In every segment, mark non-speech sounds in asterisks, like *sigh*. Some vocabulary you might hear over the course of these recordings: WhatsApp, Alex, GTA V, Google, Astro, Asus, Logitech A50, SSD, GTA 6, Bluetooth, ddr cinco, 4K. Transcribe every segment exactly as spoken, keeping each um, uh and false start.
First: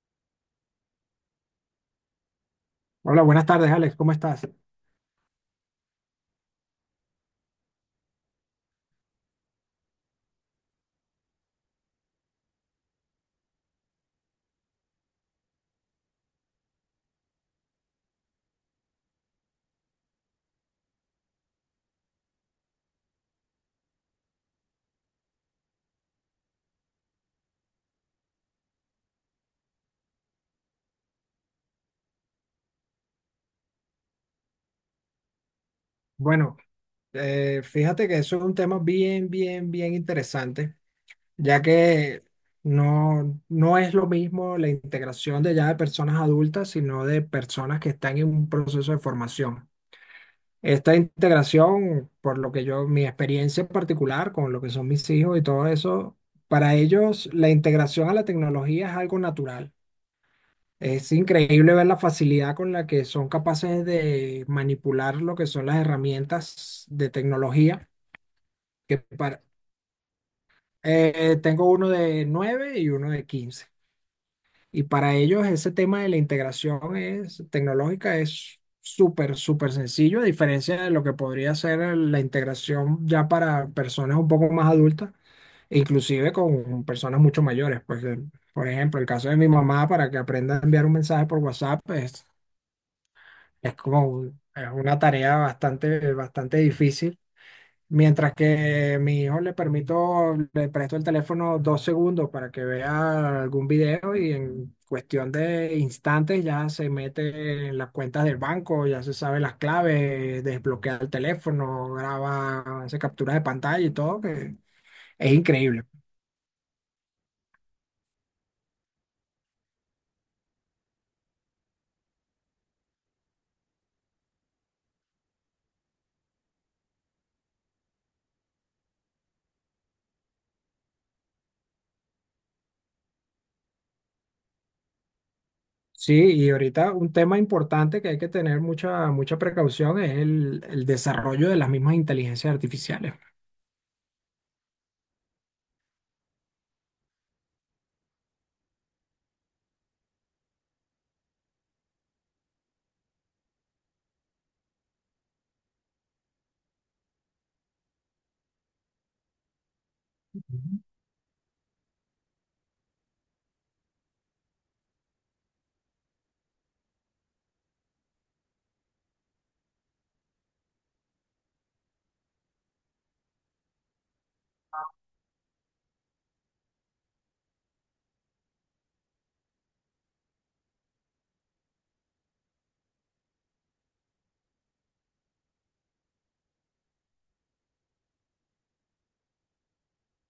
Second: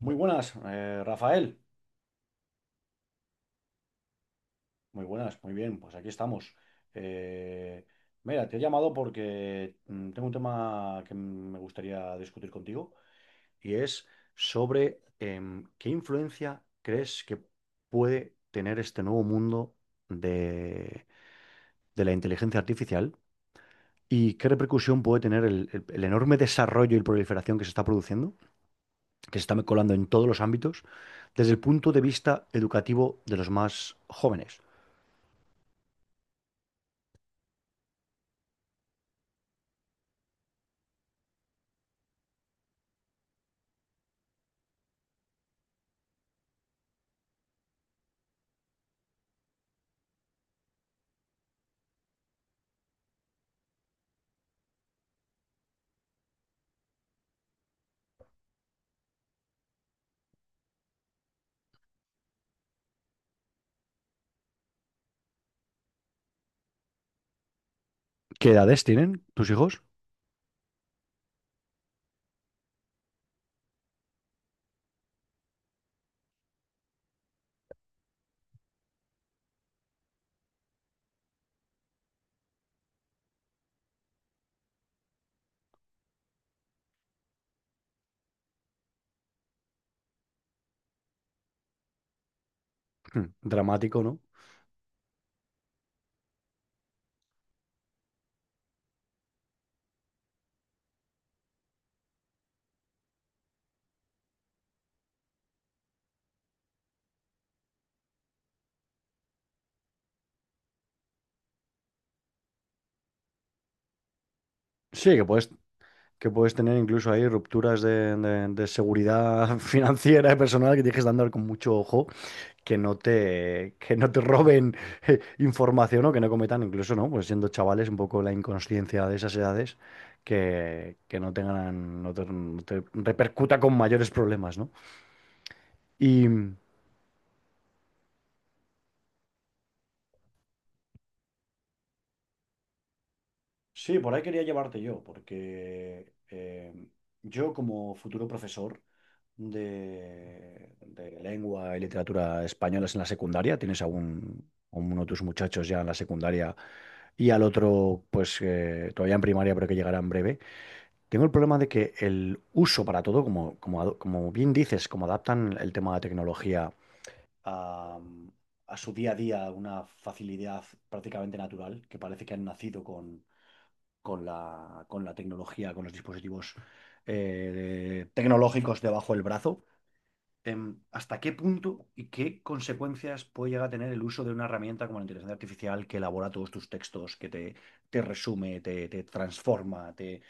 Muy buenas, eh, Rafael. Hola, buenas tardes, Alex, ¿cómo estás? Muy buenas, muy bien. Pues aquí estamos. Eh, Mira, te he llamado porque mm, tengo un tema que mm, me gustaría discutir contigo y es sobre em, qué influencia crees que puede tener este nuevo mundo de, de la inteligencia artificial y qué repercusión puede tener el, el- el enorme desarrollo y proliferación que se está produciendo, que se está colando en todos los ámbitos, desde el punto de vista educativo de los más jóvenes. Bueno, eh, fíjate que eso es un tema bien, bien, bien interesante, ya que no, no es lo mismo la integración de ya de personas adultas, sino de personas que están en un proceso de formación. Esta integración, por lo que yo, mi experiencia en particular con lo que son mis hijos y todo eso, para ellos la integración a la tecnología es algo natural. Es increíble ver la facilidad con la que son capaces de manipular lo que son las herramientas de tecnología. ¿Qué edades Que tienen para, tus hijos? Eh, tengo uno de nueve y uno de quince. Y para ellos ese tema de la integración es, tecnológica es súper, súper sencillo, a diferencia de lo que podría ser la integración ya para personas un poco más adultas, e inclusive con personas mucho mayores. Pues, eh, por ejemplo, el caso de mi mamá para que aprenda a enviar un mensaje por WhatsApp, pues, Hmm, Es dramático, ¿no? como es una tarea bastante, bastante difícil. Mientras que mi hijo le permito, le presto el teléfono dos segundos para que vea algún video y en cuestión de instantes ya se mete en las cuentas del banco, ya se sabe las claves, desbloquea el teléfono, graba, hace captura de pantalla y todo, que Sí, que es puedes, increíble. que puedes tener incluso ahí rupturas de, de- de seguridad *laughs* financiera y personal que tienes que andar con mucho ojo, que no te, que no te roben eh, información o que no cometan, incluso, ¿no? Pues siendo chavales, un poco la inconsciencia de esas edades, que, que no tengan, no te, no te repercuta con mayores problemas, ¿no? Sí, Y, y ahorita un tema importante que hay que tener mucha, mucha precaución es el, el desarrollo de las mismas inteligencias artificiales. sí, por ahí quería llevarte yo, porque eh, yo como futuro profesor de, de lengua y literatura españolas en la secundaria, ¿tienes algún, uno de tus muchachos ya en la secundaria y al otro, pues eh, todavía en primaria, pero que llegará en breve? Tengo el problema de que el uso para todo, como, como, ado- como bien dices, como adaptan el tema de tecnología a, a su día a día, una facilidad prácticamente natural, que parece que han nacido con la, con la tecnología, con los dispositivos eh, tecnológicos debajo del brazo. Em, ¿hasta qué punto y qué consecuencias puede llegar a tener el uso de una herramienta como la inteligencia artificial que elabora todos tus textos, que te, te resume, te, te transforma, te,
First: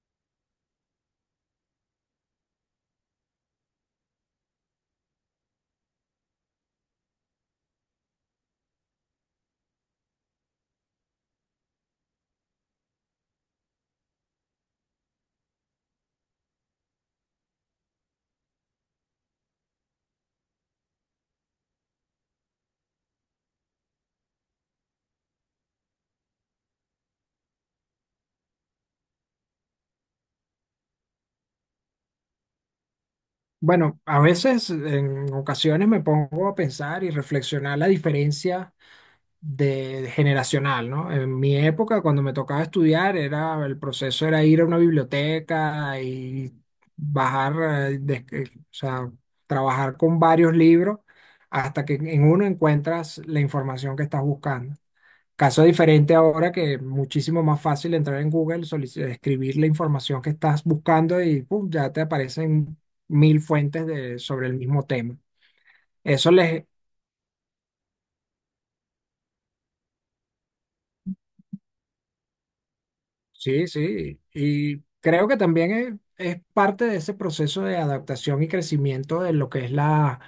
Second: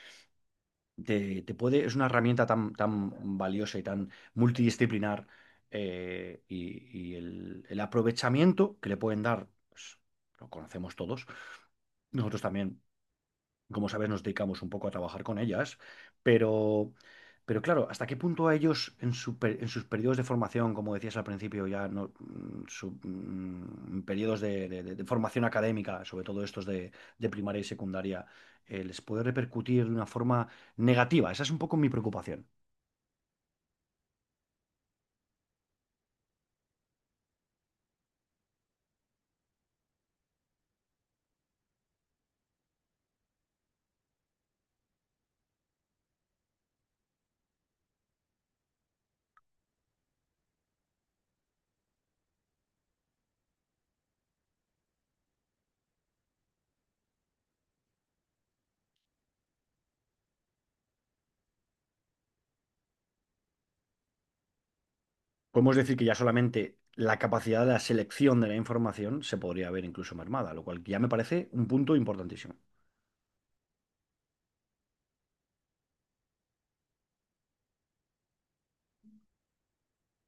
te- te puede... Es una herramienta tan, tan valiosa y tan multidisciplinar eh, y, y el, el aprovechamiento que le pueden dar, pues, lo conocemos todos. Nosotros también como sabes, nos dedicamos un poco a trabajar con ellas, pero, pero claro, ¿hasta qué punto a ellos en, su per- en sus periodos de formación, como decías al principio, ya no, mm, su- mm, periodos de, de- de- de formación académica, sobre todo estos de, de primaria y secundaria, eh, les puede repercutir de una forma negativa? Esa es un poco mi preocupación. Bueno, a veces, en ocasiones me pongo a pensar y reflexionar la diferencia de generacional, ¿no? En mi época, cuando me tocaba estudiar, era el proceso era ir a una biblioteca y bajar, eh, des- eh, o sea, trabajar con varios libros hasta que en uno encuentras la información que estás buscando. Caso diferente ahora que es muchísimo más fácil entrar en Google, solici- escribir la información que estás buscando y pum, ya te aparecen mil fuentes de, sobre el mismo tema. Podemos decir que ya Eso les... solamente la capacidad de la selección de la información se podría ver incluso mermada, lo cual ya me parece un punto importantísimo. Sí, sí. Y creo que también es, es parte de ese proceso de adaptación y crecimiento de lo que es la,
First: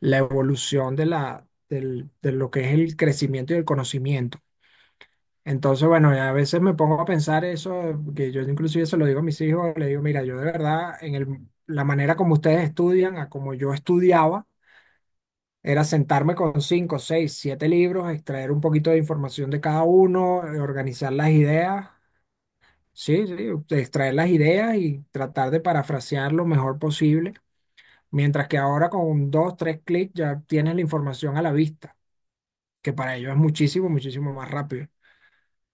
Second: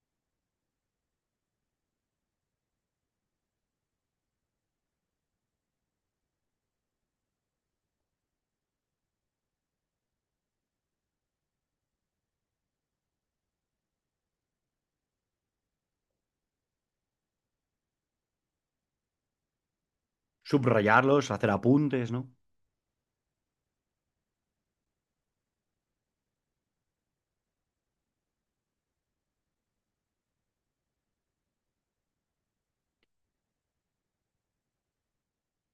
la evolución de, la, del- de lo que es el crecimiento y el conocimiento. Entonces, bueno, a veces me pongo a pensar eso, que yo inclusive se lo digo a mis hijos, le digo, mira, yo de verdad, en el, la manera como ustedes estudian, a como yo estudiaba, era sentarme con cinco, seis, siete libros, extraer un poquito de información de cada uno, eh, organizar las Subrayarlos, hacer ideas, apuntes, ¿no? sí, sí, extraer las ideas y tratar de parafrasear lo mejor posible, mientras que ahora con dos, tres clics ya tienes la información a la vista, que para ellos es muchísimo, muchísimo más rápido.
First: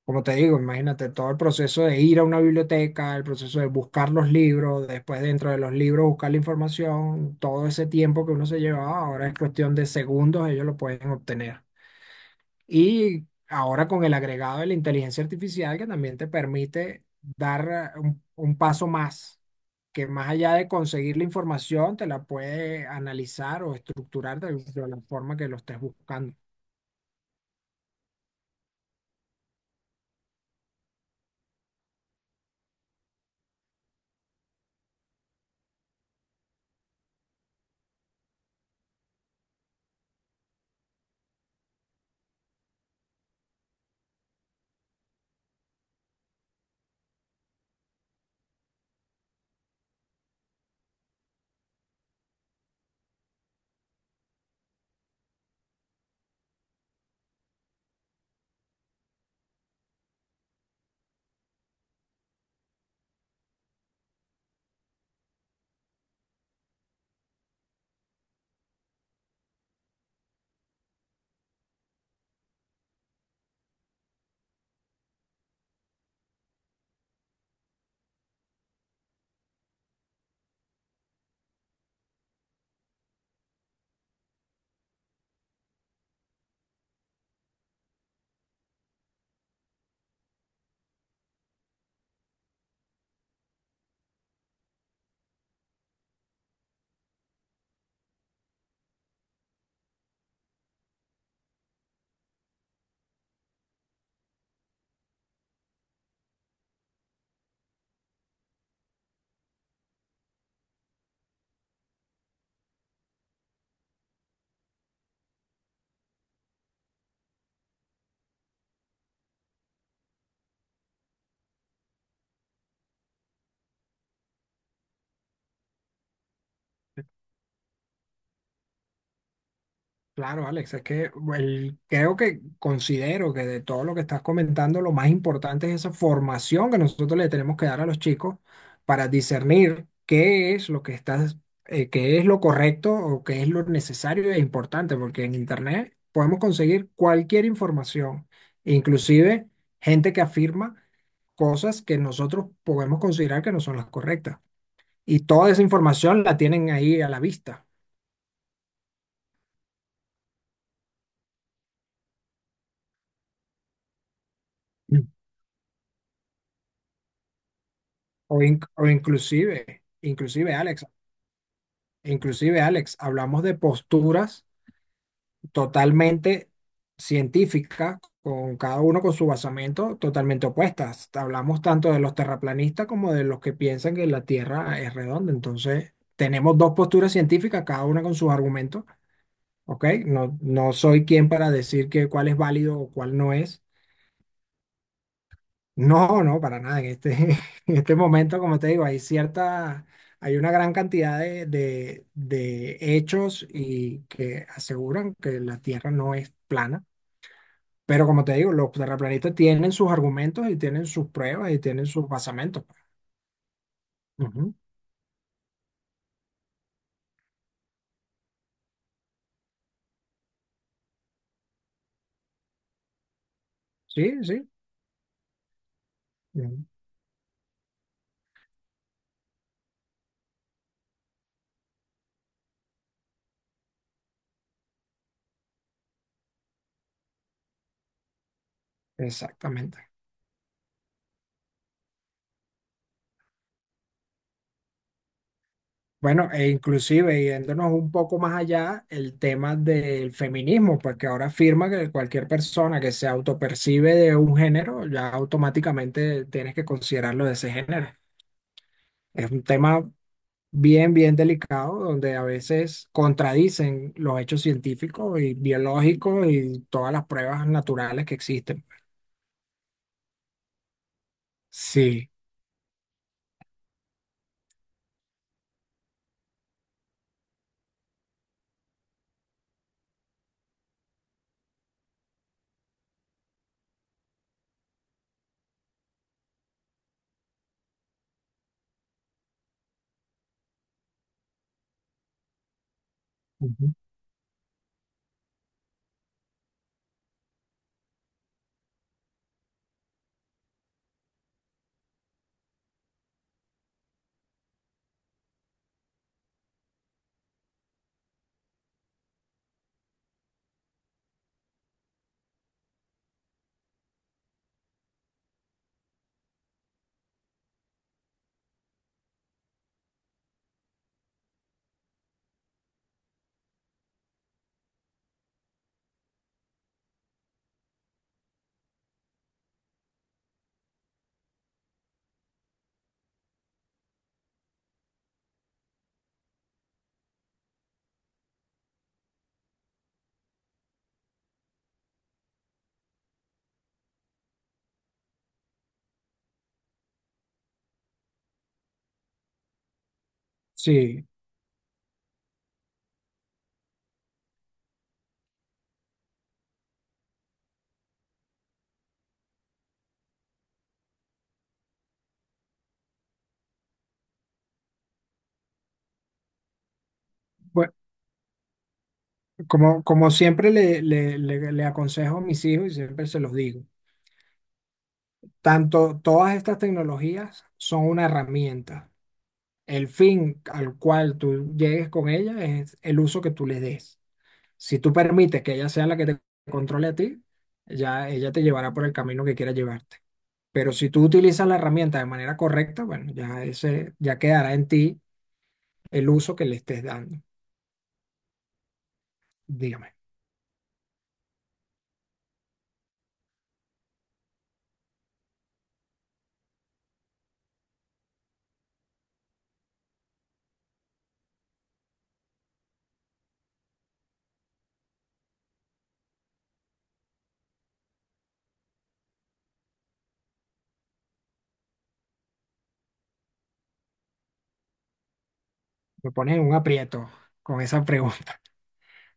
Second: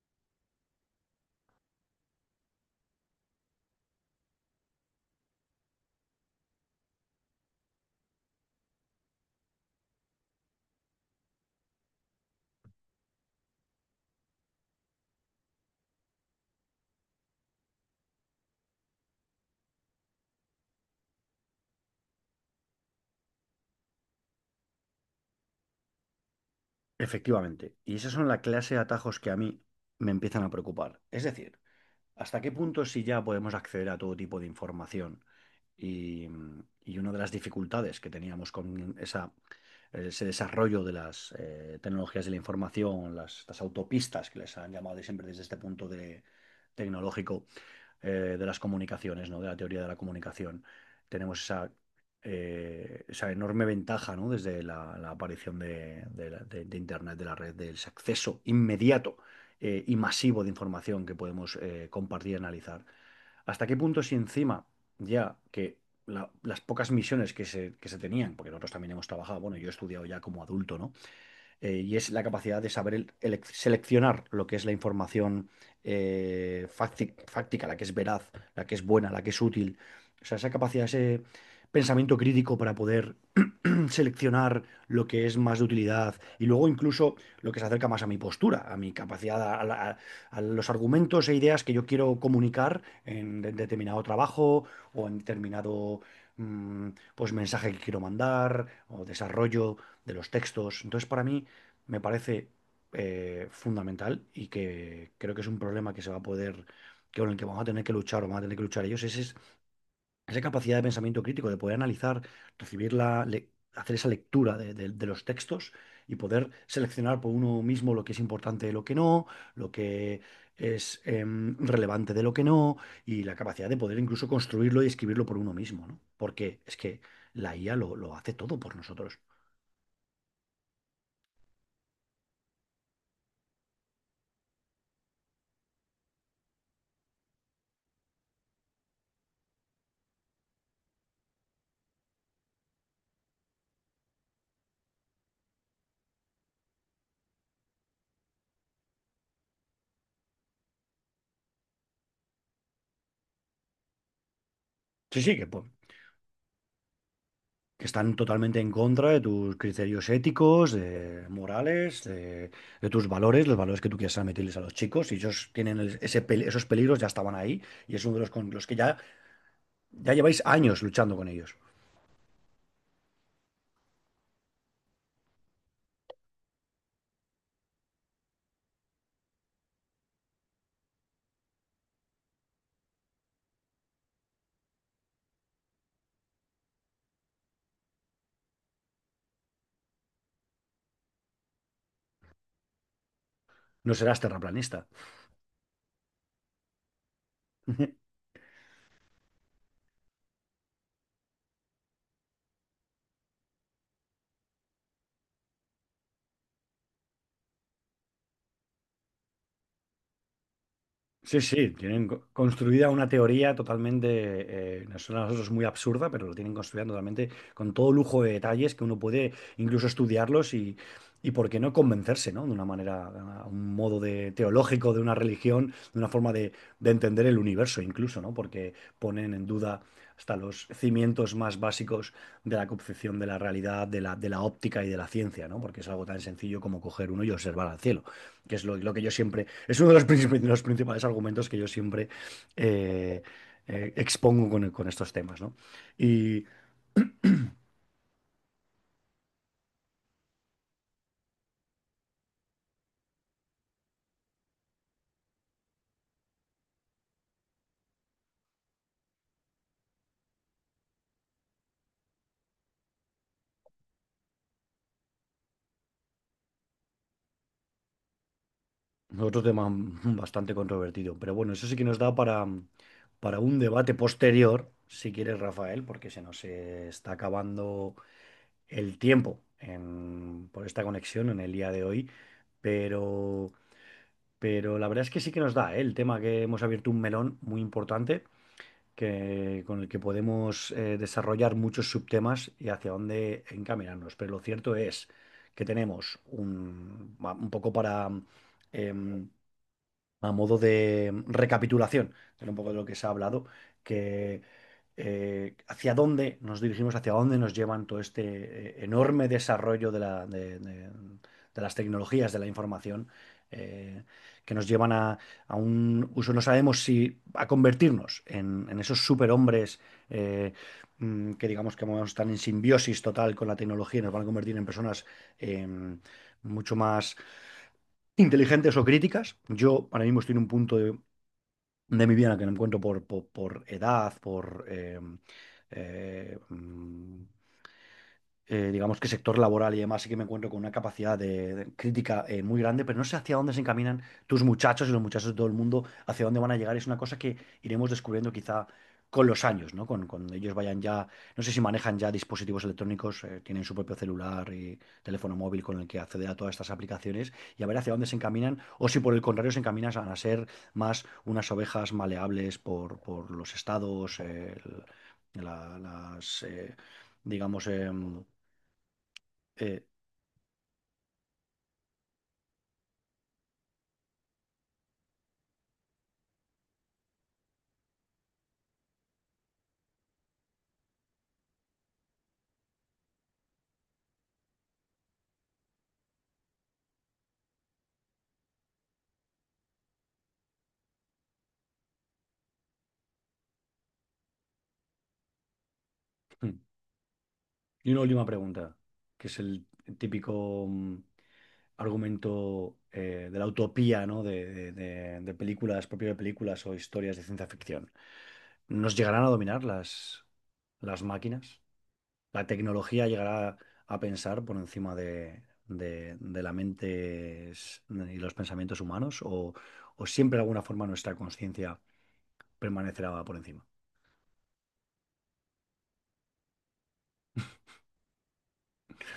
Como te digo, imagínate todo el proceso de ir a una biblioteca, el proceso de buscar los libros, después dentro de los libros buscar la información, todo ese tiempo que uno se llevaba, ahora es cuestión de segundos, ellos lo pueden obtener. Y ahora con el agregado de la inteligencia artificial que también te permite dar eh, un, un paso más, que más allá de conseguir la información, te la puede analizar o estructurar de de la forma que lo estés buscando. Efectivamente. Y esas son la clase de atajos que a mí me empiezan a preocupar. Es decir, ¿hasta qué punto si ya podemos acceder a todo tipo de información? Y, y una de las dificultades que teníamos con esa, ese desarrollo de las eh, tecnologías de la información, las, estas autopistas que les han llamado de siempre desde este punto de tecnológico, eh, de las comunicaciones, ¿no? De la teoría de la comunicación. Tenemos esa, eh, esa enorme ventaja, ¿no? Desde la, la aparición de, de la- de- de Internet, de la red, del acceso inmediato eh, y masivo de información que podemos eh, compartir y analizar. ¿Hasta qué punto si encima ya que la- las pocas misiones que se, que se tenían, porque nosotros también hemos trabajado, bueno, yo he estudiado ya como adulto, ¿no? eh, y es la capacidad de saber el- elec- seleccionar lo que es la información eh, facti- fáctica, la que es veraz, la que es buena, la que es útil. O sea, esa capacidad, ese pensamiento crítico para poder *clears throat* seleccionar lo que es más de utilidad y luego incluso lo que se acerca más a mi postura, a mi capacidad, a, la- a los argumentos e ideas que yo quiero comunicar en de- determinado trabajo o en determinado mm, pues mensaje que quiero mandar o desarrollo de los textos. Entonces, para mí, me parece eh, fundamental y que creo que es un problema que se va a poder, que con el que vamos a tener que luchar o van a tener que luchar ellos, ese es esa capacidad de pensamiento crítico, de poder analizar, recibir la, le- hacer esa lectura de, de- de los textos y poder seleccionar por uno mismo lo que es importante de lo que no, lo que es em, relevante de lo que no, y la capacidad de poder incluso construirlo y escribirlo por uno mismo, ¿no? Porque es que la I A lo, lo hace todo por nosotros. Claro, Alex, es que el- creo que considero que de todo lo que estás comentando, lo más importante es esa formación que nosotros le tenemos que dar a los chicos para discernir qué es lo que estás, eh, qué es lo correcto o qué es lo necesario e importante, porque en Internet podemos conseguir cualquier información, inclusive gente que afirma cosas que nosotros podemos considerar que no son las correctas. Y Sí, sí, que toda esa pues, información la tienen ahí a la vista. que están totalmente en contra de tus criterios éticos, de morales, de, de tus valores, los valores que tú quieras meterles a los chicos. Y ellos tienen el- ese, pel- esos peligros, ya estaban ahí. Y es uno de los O, con in- los que o ya, inclusive, ya lleváis inclusive años Alex, luchando con ellos. inclusive Alex, hablamos de posturas totalmente científicas, con cada uno con su basamento totalmente opuestas. Hablamos tanto de los terraplanistas como de los que piensan que la Tierra es redonda. Entonces, tenemos dos posturas científicas, cada una con sus argumentos, ¿ok? No, no soy quien para decir que cuál es válido o cuál no es. No serás terraplanista. No, no, para nada. En este, *laughs* en este *laughs* momento, como te digo, hay cierta, hay una gran cantidad de, de, de hechos y que aseguran que la Tierra no es plana. Pero como te digo, los terraplanistas tienen sus argumentos y tienen sus Sí, pruebas y sí, tienen tienen sus co- basamentos. pues. construida una teoría Ujú. totalmente, eh, nos suena a nosotros muy absurda, pero lo tienen construida totalmente con todo lujo de detalles que uno puede incluso estudiarlos y, y por qué no convencerse, ¿no? De una manera, a un modo Sí, de sí. teológico, de una religión, de una forma de, Ujú. de entender el universo incluso, ¿no? Porque ponen en duda hasta los cimientos más básicos de la concepción de la realidad, de la, de la óptica y de la ciencia, ¿no? Porque es algo tan sencillo como coger uno y observar al cielo que es lo, lo que yo siempre, Exactamente. es uno de los, princip- de los principales argumentos que yo siempre eh, eh, expongo con, con estos temas, ¿no? Bueno, Y e inclusive yéndonos un poco más allá, el tema del feminismo, porque ahora afirma que cualquier persona que se autopercibe de un género, ya automáticamente tienes que considerarlo de ese género. Es un tema bien, bien delicado, donde a veces contradicen los hechos científicos y biológicos y todas las pruebas naturales que existen. otro tema bastante controvertido, pero bueno, eso sí que nos Sí. da para, para un debate posterior, si quieres, Rafael, porque se nos eh, está acabando el tiempo en- por esta conexión en el día de hoy, pero... Pero la verdad es que sí que nos da, ¿eh? El tema que hemos abierto un melón muy importante que, con el que podemos eh, desarrollar muchos subtemas y hacia dónde Ujú. encaminarnos. Pero lo cierto es que tenemos un, va- un poco para, em, a modo de recapitulación de un poco de lo que se ha hablado, que eh, hacia dónde nos dirigimos, hacia dónde nos llevan todo este eh, enorme desarrollo de la- de- de- de las tecnologías de la información, eh, que nos llevan a, a un uso, no sabemos si a convertirnos en, en esos superhombres eh, mm, que digamos que vamos a estar en simbiosis total con la tecnología y nos van a convertir en personas em, mucho más inteligentes o críticas. Yo ahora mismo estoy en un punto de, de mi vida en el que me encuentro por, por, por edad, por eh, eh, mm, eh, digamos que sector laboral y demás, sí que me encuentro con una capacidad de, de crítica eh, muy grande, pero no sé hacia dónde se encaminan tus muchachos y los muchachos de todo el mundo, hacia dónde van a llegar. Es una cosa que iremos descubriendo quizá con los años, ¿no? Con, cuando ellos vayan Sí. ya, no sé si manejan ya dispositivos electrónicos, eh, tienen su propio celular y teléfono móvil con el que acceder a todas estas aplicaciones y a ver hacia dónde se encaminan o si por el contrario se encaminan a ser más unas ovejas maleables por, por los estados, eh, el- la- las... eh, digamos, Bueno, em, como, eh, como siempre le, le le- le aconsejo a mis hijos y siempre se los digo. Tanto todas estas tecnologías son una herramienta. El fin al cual tú llegues con ella es el uso que tú le des. Si tú permites que ella sea la que te controle a ti, ya ella te llevará por el camino que quiera llevarte. Pero si tú utilizas la herramienta de manera correcta, bueno, ya ese ya quedará en ti el uso que le estés *clears throat* dando. y una última pregunta, que es el Dígame, típico mm, argumento eh, de la utopía, ¿no? De, de- de- de películas, propio de películas o historias de ciencia ficción. ¿Nos llegarán a dominar las, las máquinas? ¿La tecnología llegará a pensar por encima de, de- de la mente s- y los pensamientos humanos? ¿O, o siempre de alguna forma nuestra conciencia permanecerá por encima? me pones en un aprieto con esa pregunta.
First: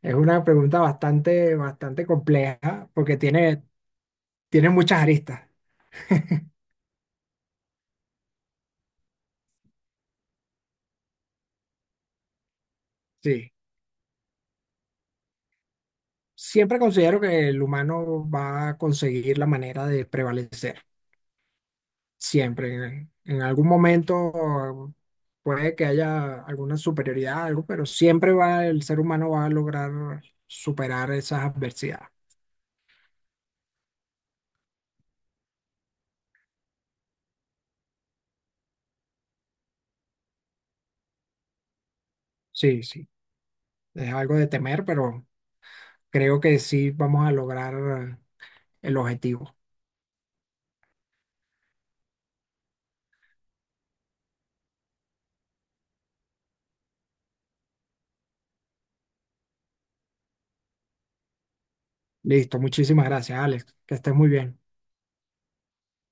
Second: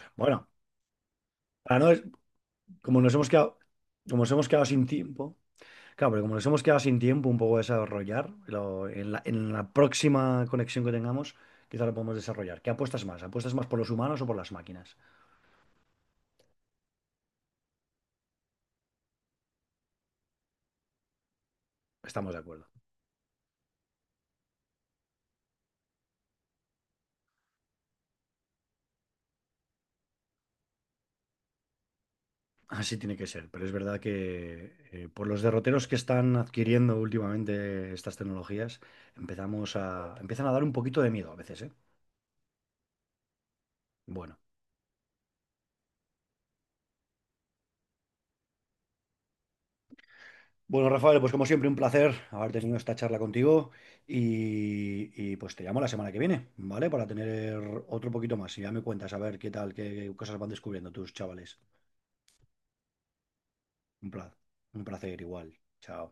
Es una Bueno, pregunta bastante, para no, bastante compleja como nos porque hemos quedado, tiene, como nos hemos quedado tiene sin muchas tiempo, aristas. claro, pero como nos *laughs* hemos quedado sin tiempo un poco de desarrollar, lo- en la, en la próxima conexión que tengamos, quizá lo podemos desarrollar. ¿Qué apuestas más? Sí. ¿Apuestas más por los humanos o por las máquinas? Siempre considero que el humano va a conseguir la manera de prevalecer. Estamos de acuerdo. Siempre. En, en algún momento puede que haya alguna superioridad, algo, pero siempre va, el ser humano va a lograr superar esas adversidades. Así tiene que ser, pero es verdad que eh, por los derroteros que están adquiriendo últimamente estas tecnologías, empezamos a, empiezan a dar un poquito de miedo a veces, ¿eh? Sí, sí. Es algo Bueno. de temer, pero creo que sí vamos a lograr el objetivo. Bueno, Rafael, pues como siempre, un placer haber tenido esta charla contigo y, y, pues te llamo la semana que viene, ¿vale? Para tener otro poquito más y ya me cuentas a ver qué tal, qué qué cosas van descubriendo tus chavales. Listo, muchísimas gracias, Alex. Que Un estés muy pla- bien. un placer igual. Chao.